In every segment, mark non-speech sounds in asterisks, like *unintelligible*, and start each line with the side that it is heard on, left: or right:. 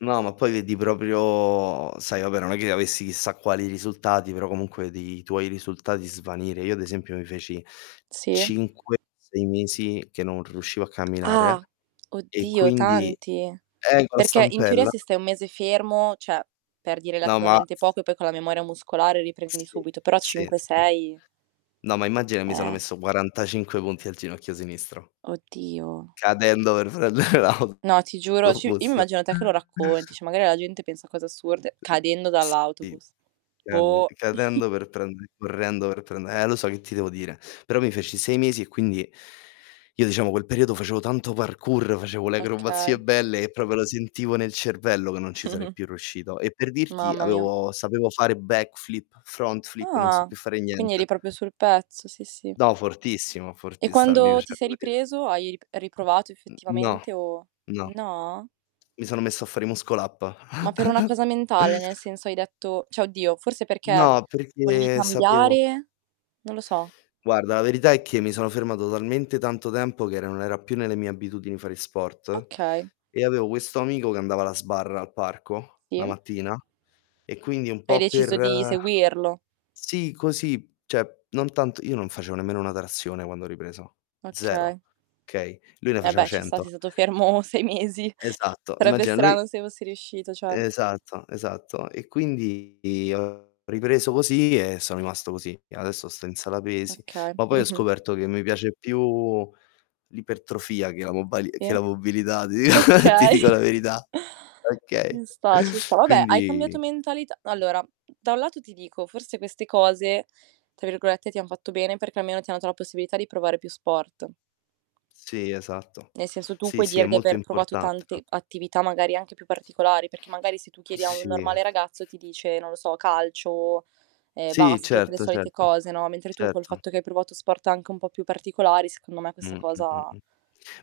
left: No, ma poi vedi proprio sai, vabbè non è che avessi chissà quali risultati, però comunque vedi tuoi risultati svanire. Io ad esempio mi feci
right: Sì.
left: 5, 6 mesi che non riuscivo a
right: Ah,
left: camminare e
right: oddio
left: quindi
right: tanti.
left: eh con la
right: Perché in teoria
left: stampella.
right: se stai 1 mese fermo, cioè perdi
left: No, ma
right: relativamente poco e poi con la memoria muscolare riprendi
left: Sì,
right: subito, però
left: sì,
right: cinque
left: sì.
right: sei.
left: No, ma immagina mi sono
right: Eh.
left: messo 45 punti al ginocchio sinistro.
right: Oddio.
left: Cadendo per prendere l'auto
right: No ti giuro,
left: to
right: ci io mi
left: bus.
right: immagino te che lo racconti,
left: *chuckles*
right: cioè magari la gente pensa a cose assurde.
left: L
right: Cadendo
left: sì.
right: dall'autobus,
left: *unintelligible*
right: boh. *chuckles*
left: cadendo per prendere correndo per prende eh lo so, che ti devo dire? Però mi feci 6 mesi e quindi io diciamo quel periodo facevo tanto parkour, facevo le
right: Okay.
left: acrobazie belle e proprio lo sentivo nel cervello, che non ci sarei
right: Mh-mh.
left: più riuscito. E per dirti
right: Mamma mia.
left: avevo sapevo fare backflip, front flip, non so
right: Ah,
left: più fare
right: quindi eri
left: niente.
right: proprio sul pezzo, sì, sì.
left: No, fortissimo,
right: E
left: fortiss mi
right: quando ti
left: piaceva
right: sei
left: *unintelligible*
right: ripreso hai rip riprovato
left: N no,
right: effettivamente o
left: no.
right: no?
left: Mi sono messo a fare i muscle up.
right: Ma per una
left: *chuckles*
right: cosa mentale, nel senso hai detto cioè oddio, forse perché
left: No,
right: volevi
left: perché sapevo
right: cambiare? Non lo so.
left: Guarda, la verità è che mi sono fermato talmente tanto tempo che era non era più nelle mie abitudini fare sport,
right: Okay.
left: e avevo questo amico, che andava alla sbarra al parco, la
right: Sì.
left: mattina e quindi un
right: Hai
left: po'
right: deciso
left: per
right: di seguirlo.
left: sì, così, cioè non tanto io non facevo nemmeno 1 trazione quando ho ripreso. 0,
right: Okay.
left: okay? Lui ne
right: E
left: faceva
right: beh ci sta,
left: 100.
right: sei stato fermo 6 mesi.
left: Esatto,
right: Sarebbe
left: immagina lui
right: strano se fossi riuscito, certo.
left: Esatto, esatto. E quindi ho ripreso così e sono rimasto così. E adesso sto in sala pesi,
right: Okay,
left: ma poi ho
right: mh-mh.
left: scoperto che mi piace più l'ipertrofia che la mobali che
right: Sì.
left: la mobilità, *chuckles* ti
right: Okay.
left: dico la verità. Okay,
right: Ci sta, ci sta. Vabbè hai cambiato
left: quindi
right: mentalità allora, da un lato ti dico, forse queste cose tra virgolette "ti han fatto bene" perché almeno ti hanno dato la possibilità di provare più sport.
left: Sì, esatto.
right: Nel senso tu
left: Sì,
right: puoi
left: sì, è
right: dire di
left: molto
right: aver provato
left: importante,
right: tante
left: anc
right: attività, magari anche più particolari, perché magari se tu chiedi a un
left: Sì.
right: normale ragazzo ti dice, non lo so, calcio, ehm,
left: Sì,
right: basket, le
left: certo,
right: solite
left: certo,
right: cose no, mentre tu col
left: certo.
right: fatto che hai provato sport anche un po' più particolari secondo me questa
left: Mh, mh, mh,
right: cosa
left: mh.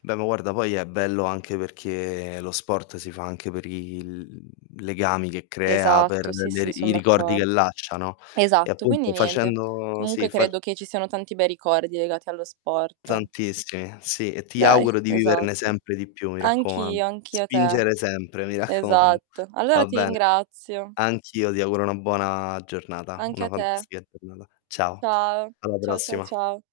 left: Beh, ma guarda, poi è bello anche perché lo sport si fa anche per il mhmm, legami che crea,
right: Esatto
left: per
right: sì,
left: le
right: sì, son
left: i ricordi
right: d'accord
left: che lascia, no, e
right: Esatto quindi
left: appunto
right: niente,
left: facendo sì,
right: comunque
left: fa
right: credo che ci siano tanti bei ricordi legati allo sport.
left: Tantissimi, sì. E ti
right: Dai,
left: auguro di viverne
right: esatto.
left: sempre di più, mi raccomando.
right: Anch'io, anch'io a te.
left: Spingere sempre, mi raccoman
right: Esatto. Allora
left: va
right: ti
left: bene.
right: ringrazio.
left: Anch'io ti auguro una buona giornata,
right: Anche
left: una
right: a te.
left: fantastica giornata. Ciao,
right: Ciao,
left: alla
right: ciao, ciao,
left: prossima.
right: ciao.